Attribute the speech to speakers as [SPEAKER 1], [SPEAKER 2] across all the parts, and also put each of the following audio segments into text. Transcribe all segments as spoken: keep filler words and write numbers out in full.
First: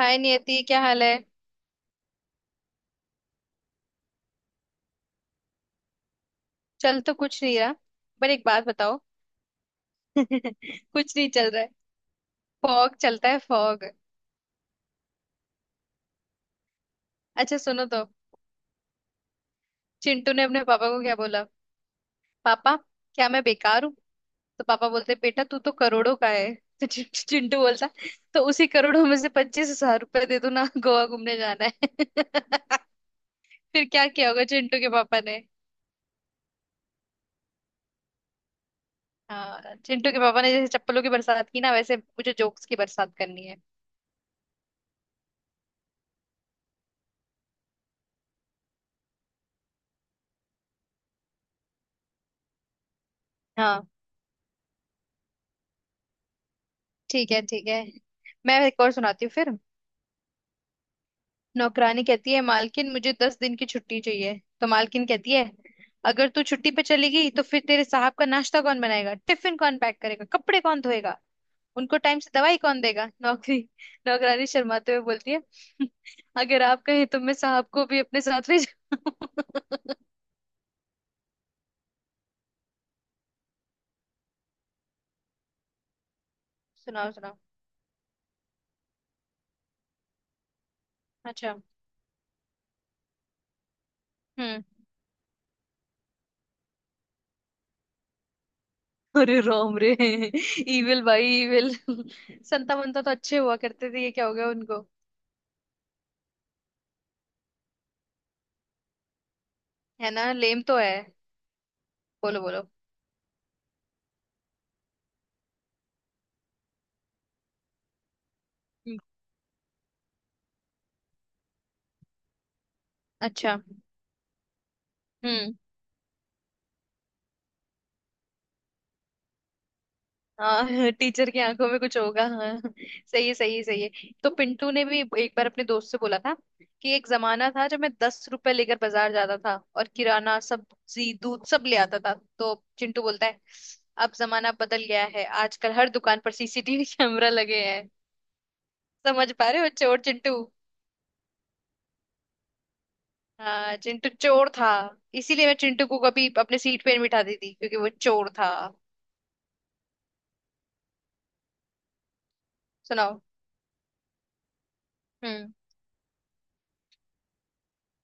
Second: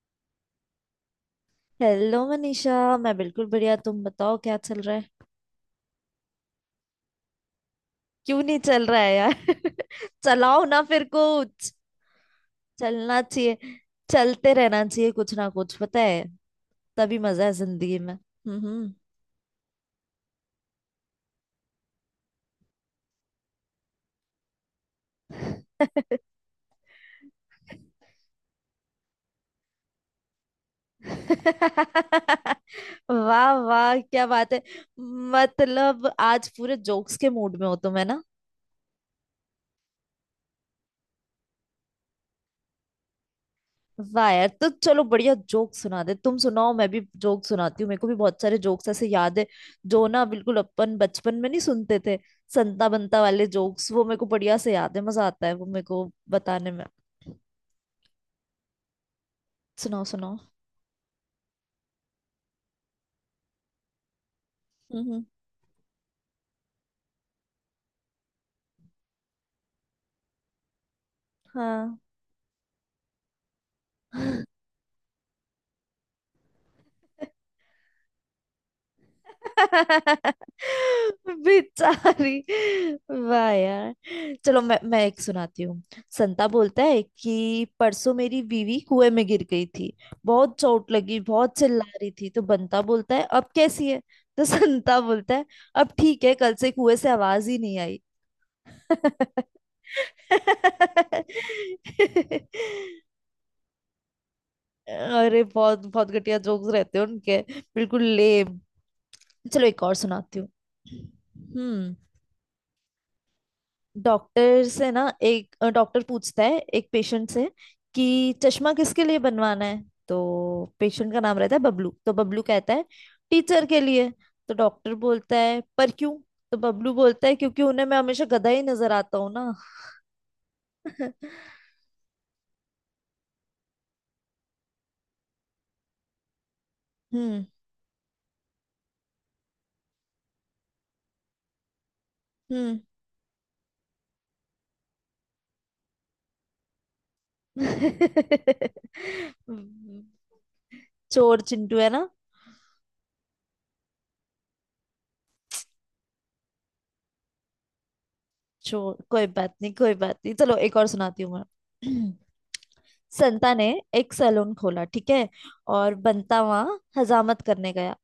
[SPEAKER 1] हाय नियति, क्या हाल है।
[SPEAKER 2] हेलो मनीषा, मैं बिल्कुल बढ़िया। तुम बताओ, क्या चल रहा है?
[SPEAKER 1] चल तो कुछ नहीं रहा। पर
[SPEAKER 2] क्यों
[SPEAKER 1] एक
[SPEAKER 2] नहीं
[SPEAKER 1] बात
[SPEAKER 2] चल
[SPEAKER 1] बताओ।
[SPEAKER 2] रहा है यार? चलाओ ना फिर
[SPEAKER 1] कुछ नहीं चल रहा है।
[SPEAKER 2] कुछ।
[SPEAKER 1] फॉग
[SPEAKER 2] चलना
[SPEAKER 1] चलता है
[SPEAKER 2] चाहिए।
[SPEAKER 1] फॉग।
[SPEAKER 2] चलते रहना चाहिए कुछ ना कुछ, पता है? तभी मजा है
[SPEAKER 1] अच्छा सुनो
[SPEAKER 2] जिंदगी
[SPEAKER 1] तो,
[SPEAKER 2] में। हम्म।
[SPEAKER 1] चिंटू ने अपने पापा को क्या बोला। पापा, क्या मैं बेकार हूँ। तो पापा बोलते बेटा तू तो करोड़ों का है। तो चिं- चिंटू बोलता। तो उसी करोड़ों में से पच्चीस हजार रुपए दे दो ना, गोवा घूमने जाना है।
[SPEAKER 2] वाह
[SPEAKER 1] फिर
[SPEAKER 2] वाह,
[SPEAKER 1] क्या
[SPEAKER 2] क्या
[SPEAKER 1] किया होगा
[SPEAKER 2] बात है।
[SPEAKER 1] चिंटू के पापा ने।
[SPEAKER 2] मतलब आज पूरे जोक्स के मूड में हो तुम, है ना?
[SPEAKER 1] हाँ, चिंटू के पापा ने जैसे चप्पलों की बरसात की ना वैसे मुझे जोक्स की बरसात करनी है।
[SPEAKER 2] वाह यार, तो चलो बढ़िया जोक सुना दे। तुम सुनाओ, मैं भी जोक सुनाती हूँ। मेरे को भी बहुत सारे जोक्स ऐसे याद है जो ना बिल्कुल अपन बचपन में नहीं सुनते थे। संता बंता वाले
[SPEAKER 1] हाँ।
[SPEAKER 2] जोक्स वो मेरे को बढ़िया से याद है। मजा आता है वो मेरे को बताने में।
[SPEAKER 1] ठीक है ठीक है। मैं एक और सुनाती हूँ फिर।
[SPEAKER 2] सुनाओ सुनाओ।
[SPEAKER 1] नौकरानी कहती है मालकिन मुझे दस दिन की छुट्टी चाहिए, तो मालकिन
[SPEAKER 2] हम्म हम्म,
[SPEAKER 1] कहती है। अगर तू छुट्टी पे चली गई तो फिर तेरे साहब का नाश्ता कौन बनाएगा, टिफिन कौन पैक करेगा, कपड़े कौन धोएगा।
[SPEAKER 2] हाँ।
[SPEAKER 1] उनको टाइम से दवाई कौन देगा। नौकरी नौकरानी शर्माते हुए बोलती है। अगर आप कहें तो मैं साहब को भी अपने साथ ले जाऊं।
[SPEAKER 2] बेचारी। वाह यार। चलो मैं मैं एक सुनाती हूँ। संता बोलता है
[SPEAKER 1] सुनाओ
[SPEAKER 2] कि
[SPEAKER 1] सुनाओ।
[SPEAKER 2] परसों मेरी बीवी कुएं में गिर गई थी। बहुत चोट लगी,
[SPEAKER 1] अच्छा।
[SPEAKER 2] बहुत चिल्ला रही थी। तो बंता बोलता है, अब कैसी है? तो
[SPEAKER 1] हम्म।
[SPEAKER 2] संता बोलता है, अब ठीक है, कल से कुएं से आवाज ही नहीं आई।
[SPEAKER 1] अरे राम रे। इविल भाई इविल। संता मंता तो अच्छे हुआ करते थे, ये क्या हो गया उनको।
[SPEAKER 2] अरे बहुत बहुत घटिया जोक्स रहते हैं उनके। बिल्कुल लेम। चलो एक और
[SPEAKER 1] है ना,
[SPEAKER 2] सुनाती हूँ।
[SPEAKER 1] लेम तो है।
[SPEAKER 2] हम्म।
[SPEAKER 1] बोलो बोलो।
[SPEAKER 2] डॉक्टर से ना एक अ, डॉक्टर पूछता है एक पेशेंट से कि चश्मा
[SPEAKER 1] हम्म।
[SPEAKER 2] किसके लिए बनवाना है। तो पेशेंट का नाम रहता है बबलू। तो बबलू कहता है,
[SPEAKER 1] अच्छा।
[SPEAKER 2] टीचर के लिए। तो डॉक्टर बोलता
[SPEAKER 1] हम्म।
[SPEAKER 2] है, पर क्यों? तो बबलू बोलता है, क्योंकि उन्हें मैं हमेशा गधा ही नजर आता हूँ ना।
[SPEAKER 1] हाँ। टीचर की आंखों में कुछ होगा, हाँ। सही है, सही है, सही है। तो पिंटू ने भी एक बार अपने दोस्त से बोला था कि एक
[SPEAKER 2] हम्म
[SPEAKER 1] जमाना था जब मैं दस रुपए लेकर बाजार जाता था और किराना सब्जी दूध सब ले आता था। तो
[SPEAKER 2] हम्म।
[SPEAKER 1] चिंटू बोलता है, अब जमाना बदल गया है, आजकल हर दुकान पर सीसीटीवी कैमरा लगे हैं। समझ पा रहे हो, चोर चिंटू।
[SPEAKER 2] चोर चिंटू, है ना?
[SPEAKER 1] हाँ, चिंटू चोर था। इसीलिए मैं चिंटू को कभी अपने सीट पे नहीं बिठाती थी, क्योंकि वो चोर था।
[SPEAKER 2] चोर, कोई बात नहीं, कोई बात नहीं। चलो एक और सुनाती हूँ मैं।
[SPEAKER 1] सुनाओ।
[SPEAKER 2] संता ने एक सैलून खोला, ठीक है,
[SPEAKER 1] हम्म।
[SPEAKER 2] और बंता वहां हजामत करने गया।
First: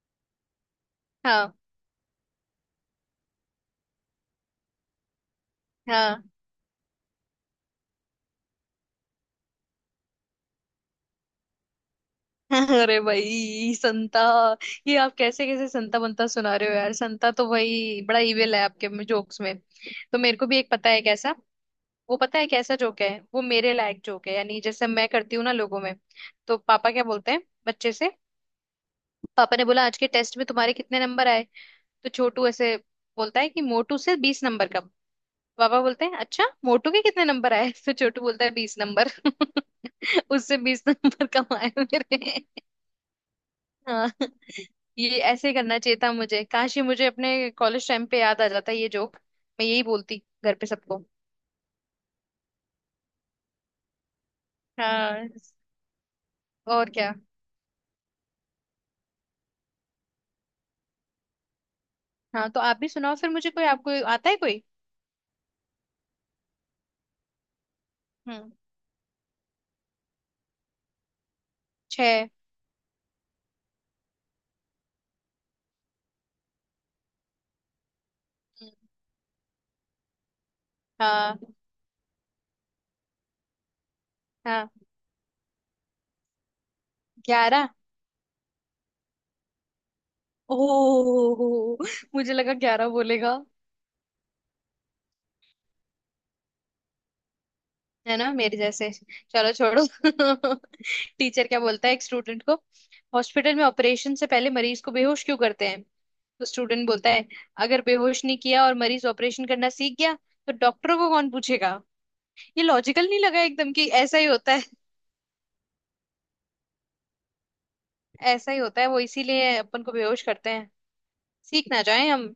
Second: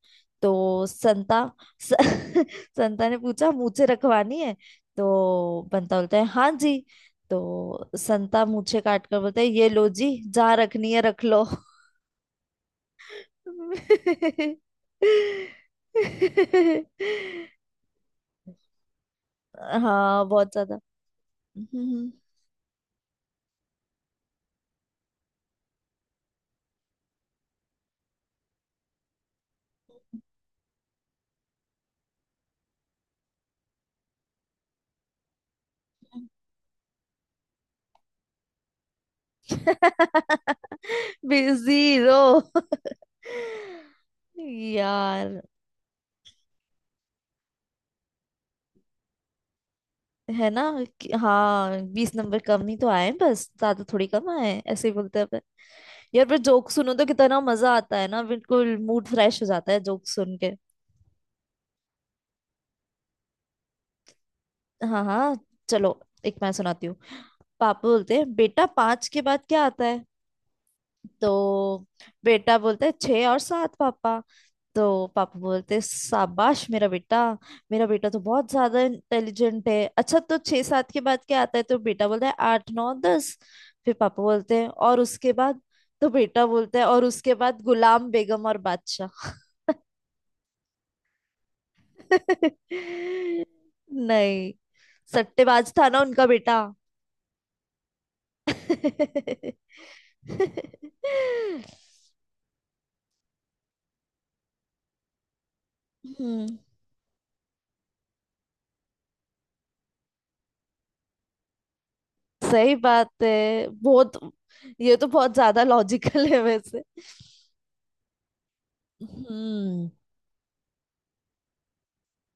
[SPEAKER 2] तो संता
[SPEAKER 1] हाँ
[SPEAKER 2] स, संता ने पूछा, मूछें रखवानी है? तो बंता बोलता
[SPEAKER 1] हाँ।
[SPEAKER 2] है, हाँ जी। तो संता मूछें काट कर बोलता है, ये लो जी, जहाँ रखनी है रख लो।
[SPEAKER 1] अरे भाई संता। ये आप कैसे कैसे संता बनता सुना रहे हो यार, संता तो भाई बड़ा इविल है आपके में जोक्स में। तो
[SPEAKER 2] हाँ,
[SPEAKER 1] मेरे को
[SPEAKER 2] बहुत
[SPEAKER 1] भी एक
[SPEAKER 2] ज्यादा।
[SPEAKER 1] पता है, कैसा।
[SPEAKER 2] हम्म।
[SPEAKER 1] वो पता है कैसा जोक है, वो मेरे लायक जोक है, यानी जैसे मैं करती हूँ ना लोगों में। तो पापा क्या बोलते हैं बच्चे से। पापा ने बोला, आज के टेस्ट में तुम्हारे कितने नंबर आए। तो छोटू ऐसे बोलता है कि मोटू से बीस नंबर कम। पापा बोलते हैं अच्छा मोटू के कितने नंबर आए। तो छोटू बोलता है बीस नंबर। उससे बीस नंबर कम आए
[SPEAKER 2] बिजी रो।
[SPEAKER 1] मेरे। हाँ। ये
[SPEAKER 2] यार,
[SPEAKER 1] ऐसे करना चाहिए था मुझे, काश ये मुझे अपने कॉलेज टाइम पे याद आ जाता ये जोक। मैं यही बोलती
[SPEAKER 2] है
[SPEAKER 1] घर
[SPEAKER 2] ना?
[SPEAKER 1] पे सबको।
[SPEAKER 2] कि- हाँ, बीस नंबर कम ही तो आए हैं, बस, ज्यादा थोड़ी कम आए हैं। ऐसे ही बोलते हैं
[SPEAKER 1] हाँ।
[SPEAKER 2] अपन। यार, पर जोक
[SPEAKER 1] और
[SPEAKER 2] सुनो तो
[SPEAKER 1] क्या।
[SPEAKER 2] कितना मजा आता है ना। बिल्कुल मूड फ्रेश हो जाता है जोक सुन के।
[SPEAKER 1] हाँ तो आप भी सुनाओ फिर मुझे, कोई आपको आता है कोई।
[SPEAKER 2] हाँ हाँ। चलो एक मैं सुनाती हूँ। पापा बोलते हैं,
[SPEAKER 1] हम्म।
[SPEAKER 2] बेटा पाँच के बाद क्या आता है? तो
[SPEAKER 1] छह।
[SPEAKER 2] बेटा बोलता है, छः और सात पापा। तो पापा बोलते, शाबाश मेरा बेटा, मेरा बेटा तो बहुत
[SPEAKER 1] हम्म।
[SPEAKER 2] ज्यादा इंटेलिजेंट है। अच्छा, तो छह सात के बाद
[SPEAKER 1] हाँ।
[SPEAKER 2] क्या आता है? तो बेटा बोलता है, आठ नौ दस। फिर पापा बोलते हैं,
[SPEAKER 1] हाँ
[SPEAKER 2] और उसके बाद? तो बेटा बोलता है, और उसके बाद
[SPEAKER 1] ग्यारह।
[SPEAKER 2] गुलाम बेगम और बादशाह।
[SPEAKER 1] ओह, मुझे लगा ग्यारह बोलेगा।
[SPEAKER 2] नहीं। सट्टेबाज था ना उनका बेटा।
[SPEAKER 1] है ना, मेरे जैसे।
[SPEAKER 2] हम्म।
[SPEAKER 1] चलो छोड़ो। टीचर क्या बोलता है एक स्टूडेंट को, हॉस्पिटल में ऑपरेशन से पहले मरीज को बेहोश क्यों करते हैं। तो स्टूडेंट बोलता है, अगर बेहोश नहीं किया और मरीज ऑपरेशन करना सीख गया तो डॉक्टरों को कौन पूछेगा। ये
[SPEAKER 2] सही
[SPEAKER 1] लॉजिकल
[SPEAKER 2] बात
[SPEAKER 1] नहीं लगा
[SPEAKER 2] है।
[SPEAKER 1] एकदम कि
[SPEAKER 2] बहुत।
[SPEAKER 1] ऐसा ही होता है।
[SPEAKER 2] ये तो बहुत ज्यादा लॉजिकल है वैसे।
[SPEAKER 1] ऐसा ही होता है वो, इसीलिए अपन
[SPEAKER 2] हम्म।
[SPEAKER 1] को बेहोश करते हैं, सीख ना जाए हम।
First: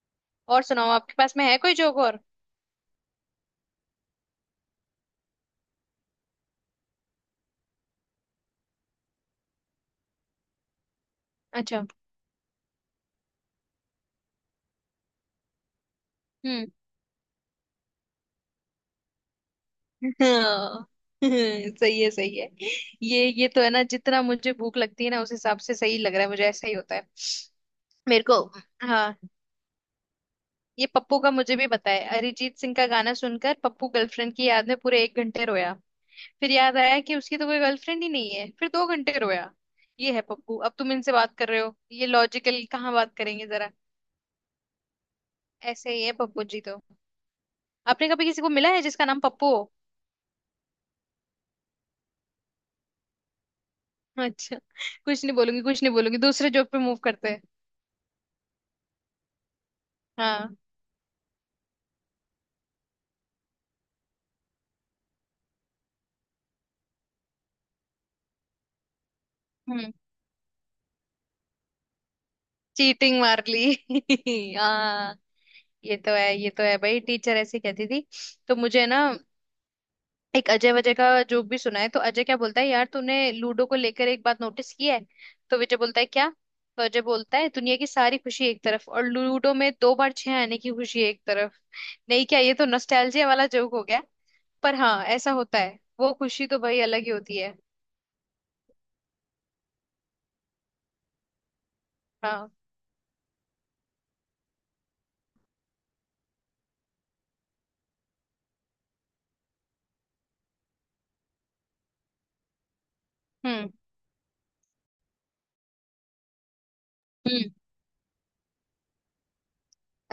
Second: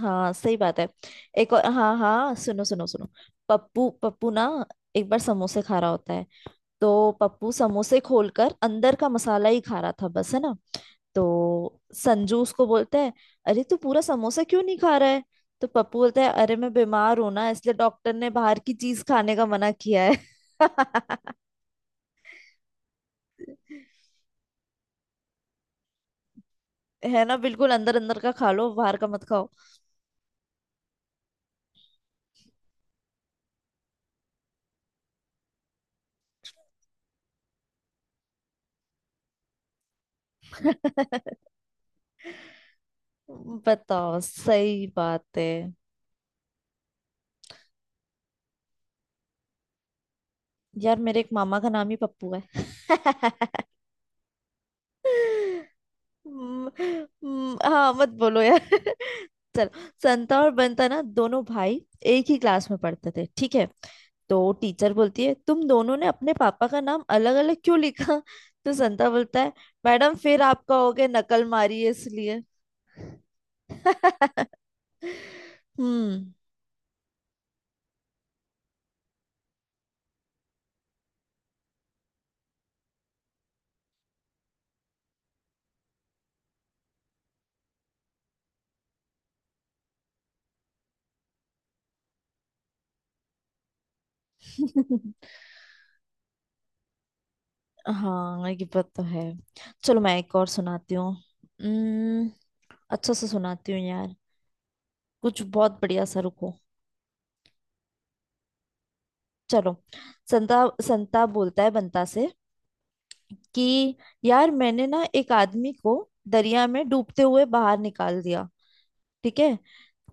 [SPEAKER 2] हाँ सही
[SPEAKER 1] और
[SPEAKER 2] बात है।
[SPEAKER 1] सुनाओ, आपके पास में
[SPEAKER 2] एक
[SPEAKER 1] है
[SPEAKER 2] और,
[SPEAKER 1] कोई
[SPEAKER 2] हाँ
[SPEAKER 1] जोक और।
[SPEAKER 2] हाँ, सुनो सुनो सुनो। पप्पू, पप्पू ना एक बार समोसे खा रहा होता है। तो पप्पू समोसे खोलकर अंदर का मसाला ही खा रहा था बस, है ना? तो
[SPEAKER 1] अच्छा।
[SPEAKER 2] संजू उसको बोलता है, अरे तू पूरा समोसा क्यों नहीं खा रहा है? तो पप्पू बोलता है, अरे
[SPEAKER 1] हम्म।
[SPEAKER 2] मैं बीमार हूं ना, इसलिए डॉक्टर ने बाहर की चीज खाने का मना किया है।
[SPEAKER 1] हाँ। सही है, सही है। ये ये तो है ना, जितना मुझे भूख लगती है ना उस हिसाब से सही लग रहा है मुझे। ऐसा ही होता है
[SPEAKER 2] है ना? बिल्कुल, अंदर अंदर
[SPEAKER 1] मेरे
[SPEAKER 2] का
[SPEAKER 1] को।
[SPEAKER 2] खा लो, बाहर का
[SPEAKER 1] हाँ।
[SPEAKER 2] मत खाओ।
[SPEAKER 1] ये पप्पू का मुझे भी बताया। अरिजीत सिंह का गाना सुनकर पप्पू गर्लफ्रेंड की याद में पूरे एक घंटे रोया। फिर याद आया कि उसकी तो कोई गर्लफ्रेंड ही नहीं है, फिर दो घंटे रोया। ये है पप्पू। अब तुम इनसे बात कर रहे हो, ये लॉजिकल कहाँ बात करेंगे जरा।
[SPEAKER 2] बताओ, सही बात है।
[SPEAKER 1] ऐसे ही है पप्पू जी तो। आपने कभी किसी को मिला है जिसका नाम पप्पू हो।
[SPEAKER 2] यार, मेरे एक मामा का नाम ही पप्पू है।
[SPEAKER 1] अच्छा। कुछ नहीं बोलूंगी, कुछ नहीं बोलूंगी। दूसरे जॉब
[SPEAKER 2] म-
[SPEAKER 1] पे मूव करते हैं।
[SPEAKER 2] म- हाँ मत बोलो यार। चलो, संता और
[SPEAKER 1] हाँ।
[SPEAKER 2] बंता ना दोनों भाई एक ही क्लास में पढ़ते थे, ठीक है? तो टीचर बोलती है, तुम दोनों ने अपने पापा का नाम अलग अलग क्यों लिखा? तो संता बोलता है,
[SPEAKER 1] हम्म।
[SPEAKER 2] मैडम फिर आप कहोगे नकल मारी है इसलिए।
[SPEAKER 1] चीटिंग मार ली। हाँ। ये तो
[SPEAKER 2] हम्म।
[SPEAKER 1] है, ये तो है भाई। टीचर ऐसे कहती थी। तो मुझे ना एक अजय वजय का जोक भी सुना है। तो अजय क्या बोलता है यार, तूने लूडो को लेकर एक बात नोटिस की है। तो विजय बोलता है क्या। तो अजय बोलता है दुनिया की सारी खुशी एक तरफ और लूडो में दो बार छह आने की खुशी एक तरफ। नहीं क्या, ये तो नॉस्टैल्जिया वाला जोक हो गया। पर हाँ ऐसा होता है, वो खुशी तो भाई अलग ही होती है।
[SPEAKER 2] हाँ ये बात तो है। चलो मैं एक और सुनाती हूँ। हम्म,
[SPEAKER 1] हाँ।
[SPEAKER 2] अच्छा से सुनाती हूँ यार, कुछ बहुत बढ़िया सा, रुको। चलो, संता संताप बोलता है बंता से
[SPEAKER 1] हम्म।
[SPEAKER 2] कि यार मैंने ना एक आदमी को दरिया में डूबते हुए
[SPEAKER 1] हम्म।
[SPEAKER 2] बाहर निकाल दिया, ठीक है?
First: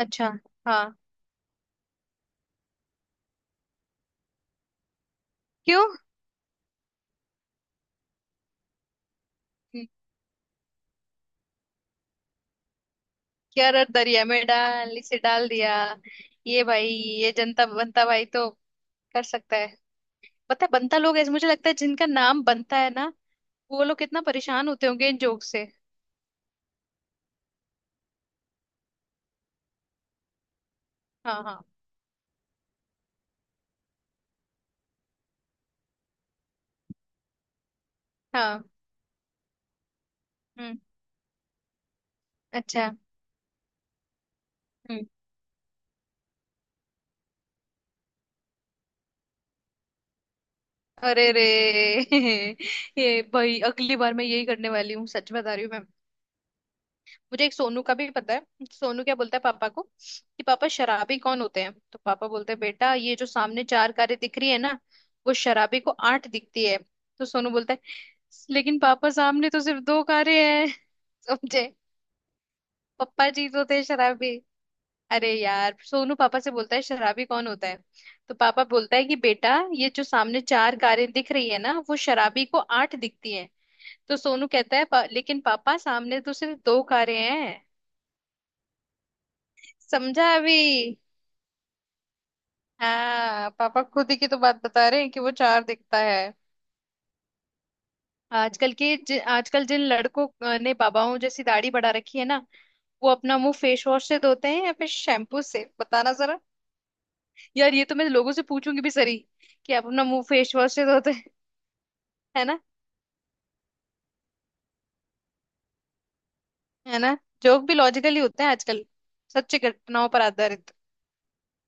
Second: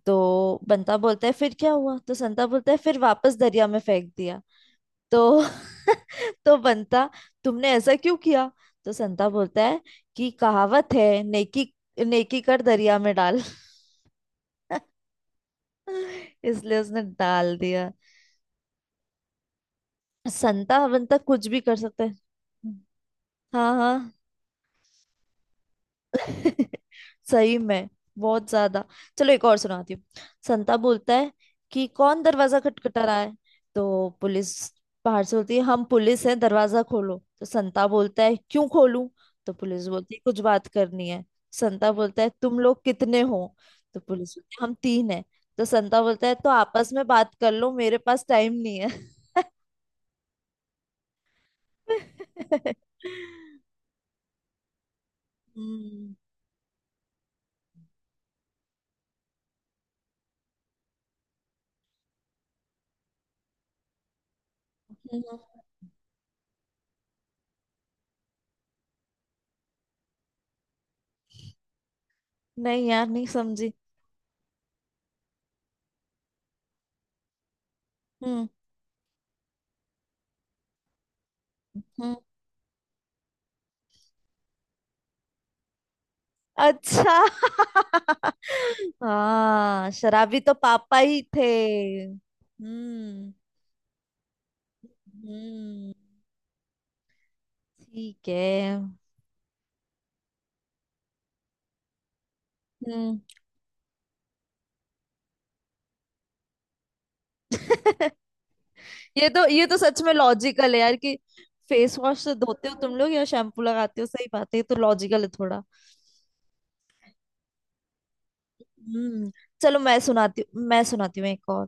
[SPEAKER 1] अच्छा।
[SPEAKER 2] तो
[SPEAKER 1] हाँ।
[SPEAKER 2] बंता बोलता है, फिर क्या हुआ? तो संता बोलता है, फिर वापस दरिया में फेंक दिया। तो
[SPEAKER 1] क्यों।
[SPEAKER 2] तो बंता, तुमने ऐसा क्यों किया? तो संता बोलता है कि कहावत है, नेकी नेकी कर दरिया में डाल।
[SPEAKER 1] क्या, रर दरिया में डाल, इसे डाल दिया। ये
[SPEAKER 2] इसलिए
[SPEAKER 1] भाई
[SPEAKER 2] उसने
[SPEAKER 1] ये
[SPEAKER 2] डाल
[SPEAKER 1] जनता
[SPEAKER 2] दिया।
[SPEAKER 1] बनता भाई तो कर सकता है। पता है
[SPEAKER 2] संता
[SPEAKER 1] बनता
[SPEAKER 2] बंता
[SPEAKER 1] लोग ऐसे मुझे
[SPEAKER 2] कुछ भी
[SPEAKER 1] लगता है,
[SPEAKER 2] कर सकते
[SPEAKER 1] जिनका
[SPEAKER 2] हैं।
[SPEAKER 1] नाम बनता है ना
[SPEAKER 2] हाँ
[SPEAKER 1] वो लोग
[SPEAKER 2] हाँ।
[SPEAKER 1] कितना परेशान होते होंगे इन जोक से।
[SPEAKER 2] सही में, बहुत ज्यादा। चलो एक और सुनाती हूँ। संता बोलता है,
[SPEAKER 1] हाँ हाँ।
[SPEAKER 2] कि कौन दरवाजा खटखटा रहा है? तो पुलिस बाहर से बोलती है, हम पुलिस हैं, दरवाजा खोलो। तो संता बोलता है,
[SPEAKER 1] हाँ।
[SPEAKER 2] क्यों खोलूं? तो पुलिस बोलती है, कुछ बात
[SPEAKER 1] हम्म।
[SPEAKER 2] करनी है। संता बोलता है, तुम लोग
[SPEAKER 1] अच्छा।
[SPEAKER 2] कितने हो? तो पुलिस बोलती है, हम
[SPEAKER 1] हम्म।
[SPEAKER 2] तीन हैं। तो संता बोलता है, तो आपस में बात कर लो, मेरे पास टाइम नहीं है।
[SPEAKER 1] अरे रे। ये भाई अगली बार मैं यही करने वाली हूँ, सच बता रही हूँ मैं।
[SPEAKER 2] हम्म
[SPEAKER 1] मुझे एक सोनू का भी पता है। सोनू क्या बोलता है पापा को कि, पापा शराबी कौन होते हैं। तो पापा बोलते हैं बेटा, ये जो सामने चार कारें दिख रही है ना वो
[SPEAKER 2] हम्म,
[SPEAKER 1] शराबी को आठ दिखती है। तो सोनू बोलता है, लेकिन पापा सामने तो सिर्फ दो कारें हैं। समझे।
[SPEAKER 2] नहीं यार, नहीं
[SPEAKER 1] पप्पा जी तो
[SPEAKER 2] समझी।
[SPEAKER 1] थे शराबी। अरे यार, सोनू पापा से बोलता है शराबी कौन होता है। तो
[SPEAKER 2] हम्म
[SPEAKER 1] पापा बोलता है कि बेटा, ये जो सामने चार कारें दिख रही है ना वो
[SPEAKER 2] हम्म।
[SPEAKER 1] शराबी को आठ दिखती हैं। तो सोनू कहता है, "पा- लेकिन पापा सामने तो सिर्फ दो कारें
[SPEAKER 2] अच्छा।
[SPEAKER 1] हैं।
[SPEAKER 2] हाँ
[SPEAKER 1] समझा
[SPEAKER 2] शराबी तो
[SPEAKER 1] अभी।
[SPEAKER 2] पापा ही थे। हम्म।
[SPEAKER 1] हाँ, पापा खुद ही की तो बात बता रहे हैं कि वो चार
[SPEAKER 2] हम्म,
[SPEAKER 1] दिखता है।
[SPEAKER 2] ठीक
[SPEAKER 1] आजकल के
[SPEAKER 2] है।
[SPEAKER 1] जि, आजकल जिन लड़कों ने बाबाओं जैसी दाढ़ी बढ़ा रखी है ना, वो
[SPEAKER 2] हम्म।
[SPEAKER 1] अपना मुंह फेस वॉश से धोते हैं या फिर शैम्पू से, बताना जरा। यार ये तो मैं लोगों से पूछूंगी भी सरी,
[SPEAKER 2] ये तो ये
[SPEAKER 1] कि
[SPEAKER 2] तो
[SPEAKER 1] आप
[SPEAKER 2] सच
[SPEAKER 1] अपना
[SPEAKER 2] में
[SPEAKER 1] मुंह फेस
[SPEAKER 2] लॉजिकल
[SPEAKER 1] वॉश
[SPEAKER 2] है
[SPEAKER 1] से
[SPEAKER 2] यार
[SPEAKER 1] धोते
[SPEAKER 2] कि
[SPEAKER 1] हैं।
[SPEAKER 2] फेस वॉश से
[SPEAKER 1] है ना।
[SPEAKER 2] धोते हो तुम लोग या शैम्पू लगाते हो। सही बात है, ये तो लॉजिकल है थोड़ा।
[SPEAKER 1] है ना। जोक भी लॉजिकल ही होते हैं आजकल,
[SPEAKER 2] हम्म।
[SPEAKER 1] सच्ची
[SPEAKER 2] चलो मैं
[SPEAKER 1] घटनाओं पर
[SPEAKER 2] सुनाती हूँ,
[SPEAKER 1] आधारित।
[SPEAKER 2] मैं सुनाती हूँ एक और।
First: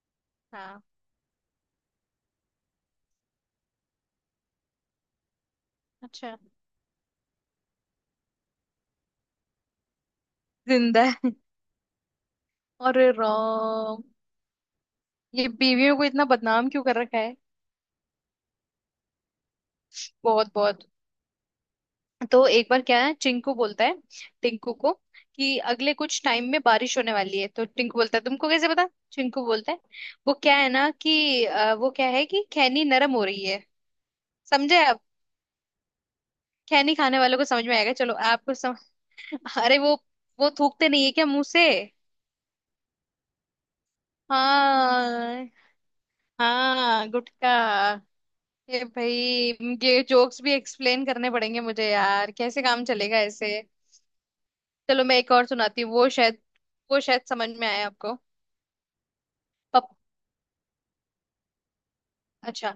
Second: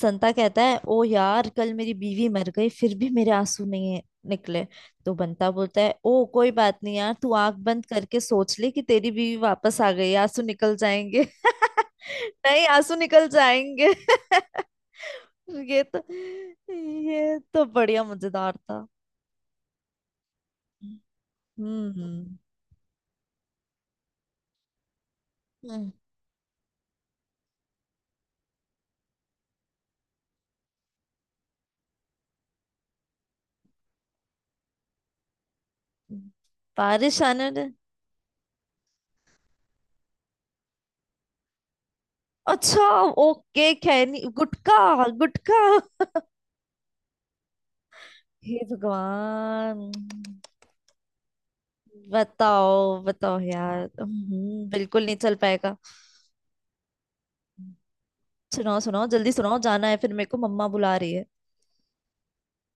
[SPEAKER 2] संता कहता है,
[SPEAKER 1] हाँ।
[SPEAKER 2] ओ यार, कल मेरी बीवी मर गई, फिर भी मेरे आंसू नहीं है- निकले। तो बंता बोलता है, ओ
[SPEAKER 1] अच्छा।
[SPEAKER 2] कोई बात नहीं यार, तू आंख बंद करके सोच ले कि तेरी बीवी वापस आ गई, आंसू निकल
[SPEAKER 1] जिंदा
[SPEAKER 2] जाएंगे।
[SPEAKER 1] है।
[SPEAKER 2] नहीं, आंसू
[SPEAKER 1] अरे
[SPEAKER 2] निकल जाएंगे।
[SPEAKER 1] राम। ये
[SPEAKER 2] ये
[SPEAKER 1] बीवियों
[SPEAKER 2] तो
[SPEAKER 1] को इतना बदनाम क्यों कर रखा है।
[SPEAKER 2] ये तो बढ़िया मजेदार था।
[SPEAKER 1] बहुत बहुत।
[SPEAKER 2] हम्म।
[SPEAKER 1] तो एक बार क्या है चिंकू बोलता है टिंकू को कि
[SPEAKER 2] हम्म।
[SPEAKER 1] अगले कुछ टाइम में बारिश होने वाली है। तो टिंकू बोलता है तुमको कैसे पता। चिंकू बोलता है, वो क्या है ना कि अ, वो क्या है कि खैनी नरम हो रही है। समझे आप। खैनी खाने
[SPEAKER 2] बारिश
[SPEAKER 1] वालों को
[SPEAKER 2] आने
[SPEAKER 1] समझ
[SPEAKER 2] दे।
[SPEAKER 1] में आएगा। चलो आपको सम... अरे वो, वो थूकते नहीं है क्या मुंह से।
[SPEAKER 2] अच्छा, ओके, खैनी गुटका।
[SPEAKER 1] हाँ।
[SPEAKER 2] गुटका।
[SPEAKER 1] हाँ गुटखा।
[SPEAKER 2] हे
[SPEAKER 1] ये भाई,
[SPEAKER 2] भगवान।
[SPEAKER 1] ये जोक्स भी एक्सप्लेन करने पड़ेंगे मुझे यार, कैसे काम
[SPEAKER 2] बताओ
[SPEAKER 1] चलेगा
[SPEAKER 2] बताओ
[SPEAKER 1] ऐसे।
[SPEAKER 2] यार। हम्म, बिल्कुल
[SPEAKER 1] चलो
[SPEAKER 2] नहीं
[SPEAKER 1] मैं एक
[SPEAKER 2] चल
[SPEAKER 1] और
[SPEAKER 2] पाएगा।
[SPEAKER 1] सुनाती हूँ। वो शायद वो शायद समझ में आए आपको।
[SPEAKER 2] सुनाओ सुनाओ, जल्दी सुनाओ, जाना
[SPEAKER 1] पप
[SPEAKER 2] है फिर मेरे को, मम्मा बुला रही है।
[SPEAKER 1] अच्छा।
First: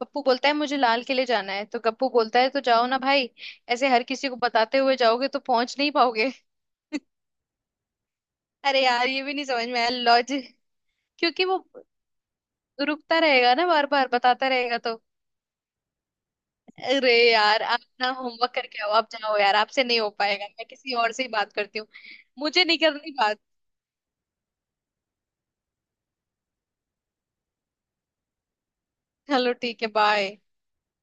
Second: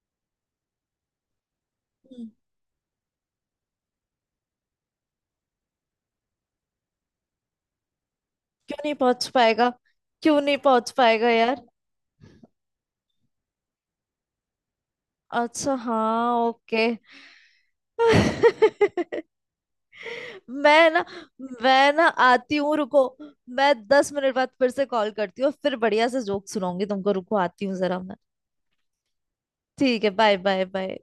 [SPEAKER 1] पप्पू बोलता है मुझे लाल किले जाना है। तो गप्पू
[SPEAKER 2] हम्म,
[SPEAKER 1] बोलता है तो जाओ ना भाई, ऐसे हर किसी को बताते हुए जाओगे तो पहुंच नहीं पाओगे।
[SPEAKER 2] क्यों
[SPEAKER 1] अरे
[SPEAKER 2] नहीं
[SPEAKER 1] यार, ये
[SPEAKER 2] पहुंच
[SPEAKER 1] भी नहीं समझ
[SPEAKER 2] पाएगा?
[SPEAKER 1] में आया
[SPEAKER 2] क्यों
[SPEAKER 1] लॉजिक।
[SPEAKER 2] नहीं पहुंच पाएगा
[SPEAKER 1] क्योंकि वो
[SPEAKER 2] यार?
[SPEAKER 1] रुकता रहेगा ना, बार बार बताता रहेगा तो।
[SPEAKER 2] अच्छा, हाँ ओके।
[SPEAKER 1] अरे यार, आप ना होमवर्क करके आओ। आप जाओ यार, आपसे नहीं हो पाएगा। मैं
[SPEAKER 2] मैं
[SPEAKER 1] किसी
[SPEAKER 2] ना,
[SPEAKER 1] और से ही बात करती हूँ।
[SPEAKER 2] मैं ना आती
[SPEAKER 1] मुझे
[SPEAKER 2] हूँ
[SPEAKER 1] नहीं
[SPEAKER 2] रुको।
[SPEAKER 1] करनी बात।
[SPEAKER 2] मैं दस मिनट बाद फिर से कॉल करती हूँ, फिर बढ़िया से जोक सुनाऊंगी तुमको। रुको, आती हूँ जरा मैं।
[SPEAKER 1] चलो ठीक है,
[SPEAKER 2] ठीक है, बाय
[SPEAKER 1] बाय।
[SPEAKER 2] Bye bye.